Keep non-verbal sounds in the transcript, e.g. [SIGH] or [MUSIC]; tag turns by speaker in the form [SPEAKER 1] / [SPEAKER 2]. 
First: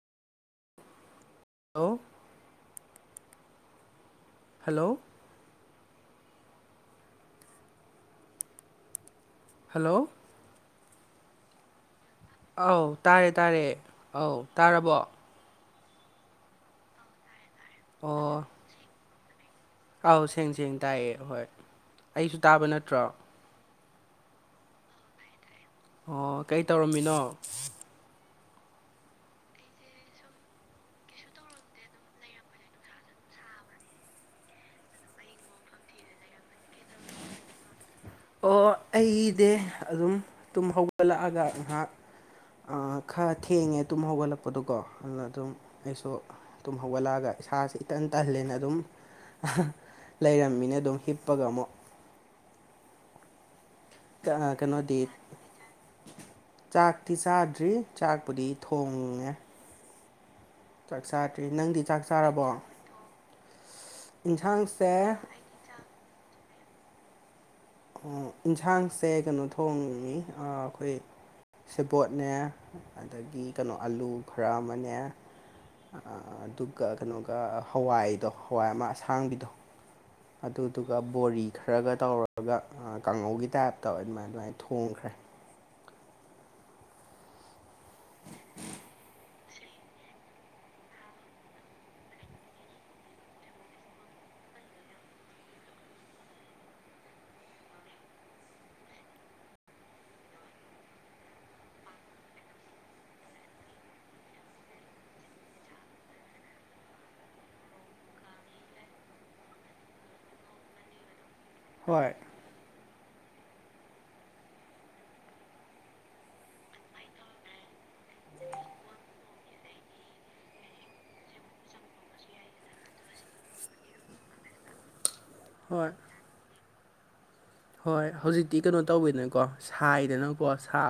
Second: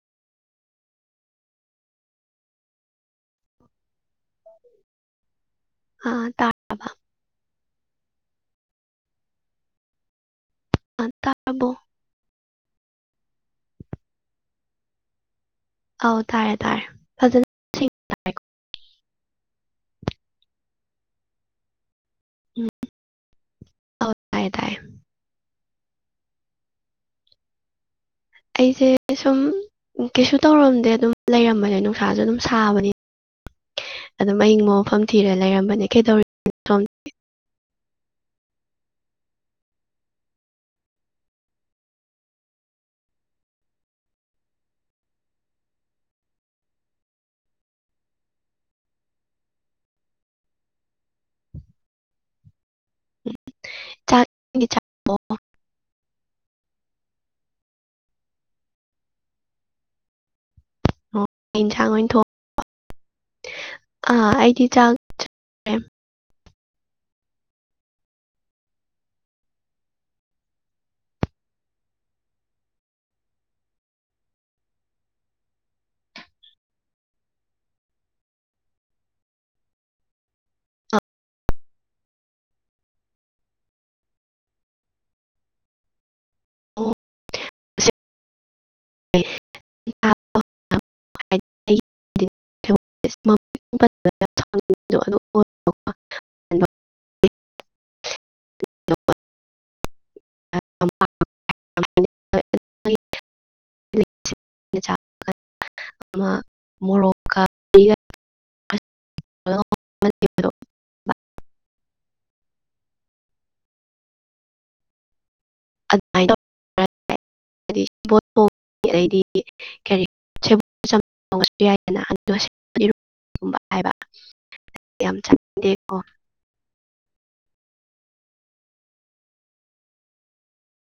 [SPEAKER 1] hello hello
[SPEAKER 2] ꯑ ꯇꯥꯏ
[SPEAKER 1] hello
[SPEAKER 2] ꯑ ꯇꯥꯔꯕꯣ
[SPEAKER 1] ꯑꯧ ꯇꯥꯔꯦ ꯇꯥꯔꯦ ꯑꯧ ꯇꯥꯔꯕꯣ
[SPEAKER 2] ꯑꯧ ꯇꯥꯔꯦ ꯇꯥꯔꯦ ꯐꯖꯅ ꯁꯦꯡꯅ ꯇꯥꯔꯦꯀꯣ
[SPEAKER 1] ꯑꯣ ꯑꯧ ꯁꯦꯡ ꯁꯦꯡ ꯇꯥꯏꯌꯦ ꯍꯣꯏ ꯑꯩꯁꯨ ꯇꯥꯕ
[SPEAKER 2] ꯎꯝ
[SPEAKER 1] ꯅꯠꯇ꯭ꯔꯣ
[SPEAKER 2] ꯑꯧ ꯇꯥꯏꯌꯦ ꯇꯥꯏꯌꯦ
[SPEAKER 1] ꯑꯣ ꯀꯩ ꯇꯧꯔꯝꯃꯤꯅꯣ
[SPEAKER 2] ꯑꯩꯁꯦ ꯁꯨꯝ ꯎ ꯀꯩꯁꯨ ꯇꯧꯔꯝꯗꯦ ꯑꯗꯨꯝ ꯂꯩꯔꯝꯕꯁꯦ ꯅꯨꯡꯁꯥꯁꯨ ꯑꯗꯨꯝ ꯁꯥꯕꯅꯤ ꯑꯗꯨꯝ ꯑꯌꯤꯡꯕ ꯃꯐꯝ ꯊꯤꯔ ꯂꯩꯔꯝꯕꯅꯦ [UNINTELLIGIBLE]
[SPEAKER 1] ꯑꯣ ꯑꯩꯗꯤ ꯑꯗꯨꯝ ꯇꯨꯝ ꯍꯧꯒꯠꯂꯛꯑꯒ ꯉꯍꯥꯛ ꯑꯥ ꯈꯔ ꯊꯦꯡꯉꯦ ꯇꯨꯝ ꯍꯧꯒꯠꯂꯛꯄꯗꯣꯀꯣ ꯑꯗꯨꯅ ꯑꯗꯨꯝ ꯑꯩꯁꯨ ꯇꯨꯝ ꯍꯧꯒꯠꯂꯛꯑꯒ ꯏꯁꯥꯁꯦ ꯏꯇꯟ ꯇꯍꯜꯂꯦꯅ ꯑꯗꯨꯝ ꯂꯩꯔꯝꯃꯤꯅꯦ ꯑꯗꯨꯝ ꯍꯤꯞꯄꯒ ꯑꯃꯨꯛ
[SPEAKER 2] ꯆꯥꯛ ꯏꯁꯤꯡꯗꯤ
[SPEAKER 1] ꯀꯩꯅꯣꯗꯤ
[SPEAKER 2] ꯆꯥꯔꯕꯣ
[SPEAKER 1] ꯆꯥꯛꯇꯤ ꯆꯥꯗ꯭ꯔꯤ ꯆꯥꯛꯄꯨꯗꯤ ꯊꯣꯡꯉꯦ ꯆꯥꯛ
[SPEAKER 2] ꯑꯣ
[SPEAKER 1] ꯆꯥꯗ꯭ꯔꯤ
[SPEAKER 2] ꯀꯩ
[SPEAKER 1] ꯅꯪꯗꯤ
[SPEAKER 2] ꯏꯟꯁꯥꯡ
[SPEAKER 1] ꯆꯥꯛ
[SPEAKER 2] ꯑꯣꯏꯅ ꯊꯣꯡ
[SPEAKER 1] ꯆꯥꯔꯕꯣ
[SPEAKER 2] ꯑꯥ ꯑꯩꯗꯤ
[SPEAKER 1] ꯏꯟꯁꯥꯡꯁꯦ
[SPEAKER 2] ꯆꯥꯈ꯭ꯔꯦ ꯑꯥ
[SPEAKER 1] ꯑꯣ ꯏꯟꯁꯥꯡꯁꯦ ꯀꯩꯅꯣ ꯊꯣꯡꯉꯤ ꯑꯥ ꯑꯩꯈꯣꯏ ꯁꯦꯕꯣꯠꯅꯦ ꯑꯗꯒꯤ ꯀꯩꯅꯣ ꯑꯂꯨ ꯈꯔ ꯑꯃꯅꯦ ꯑꯗꯨꯒ ꯀꯩꯅꯣꯒ ꯍꯋꯥꯏꯗꯣ ꯍꯋꯥꯏ ꯑꯃ ꯑꯁꯥꯡꯕꯤꯗꯣ ꯑꯗꯨꯗꯨꯒ ꯕꯣꯔꯤ ꯈꯔꯒ ꯇꯧꯔꯒ ꯀꯥꯡꯉꯧꯒꯤ ꯇꯥꯏꯞꯇ ꯑꯗꯨꯃꯥꯏꯅ ꯑꯗꯨꯃꯥꯏꯅ ꯊꯣꯡꯈ꯭ꯔꯦ
[SPEAKER 2] [UNINTELLIGIBLE] [UNINTELLIGIBLE] [UNINTELLIGIBLE] [UNINTELLIGIBLE] [UNINTELLIGIBLE] ꯑꯃ ꯃꯣꯔꯣꯛꯀ [INAUDIBLE]
[SPEAKER 1] ꯍꯣꯏ
[SPEAKER 2] ꯑꯗꯨꯃꯥꯏꯅ [UNINTELLIGIBLE] ꯑꯗꯩꯗꯤ ꯀꯔꯤ [UNINTELLIGIBLE] [INAUDIBLE]
[SPEAKER 1] ꯍꯣꯏ ꯍꯣꯏ ꯍꯧꯖꯤꯛꯇꯤ ꯀꯩꯅꯣ ꯇꯧꯏꯗꯅꯀꯣ ꯁꯥꯏꯗ ꯅꯪꯀꯣ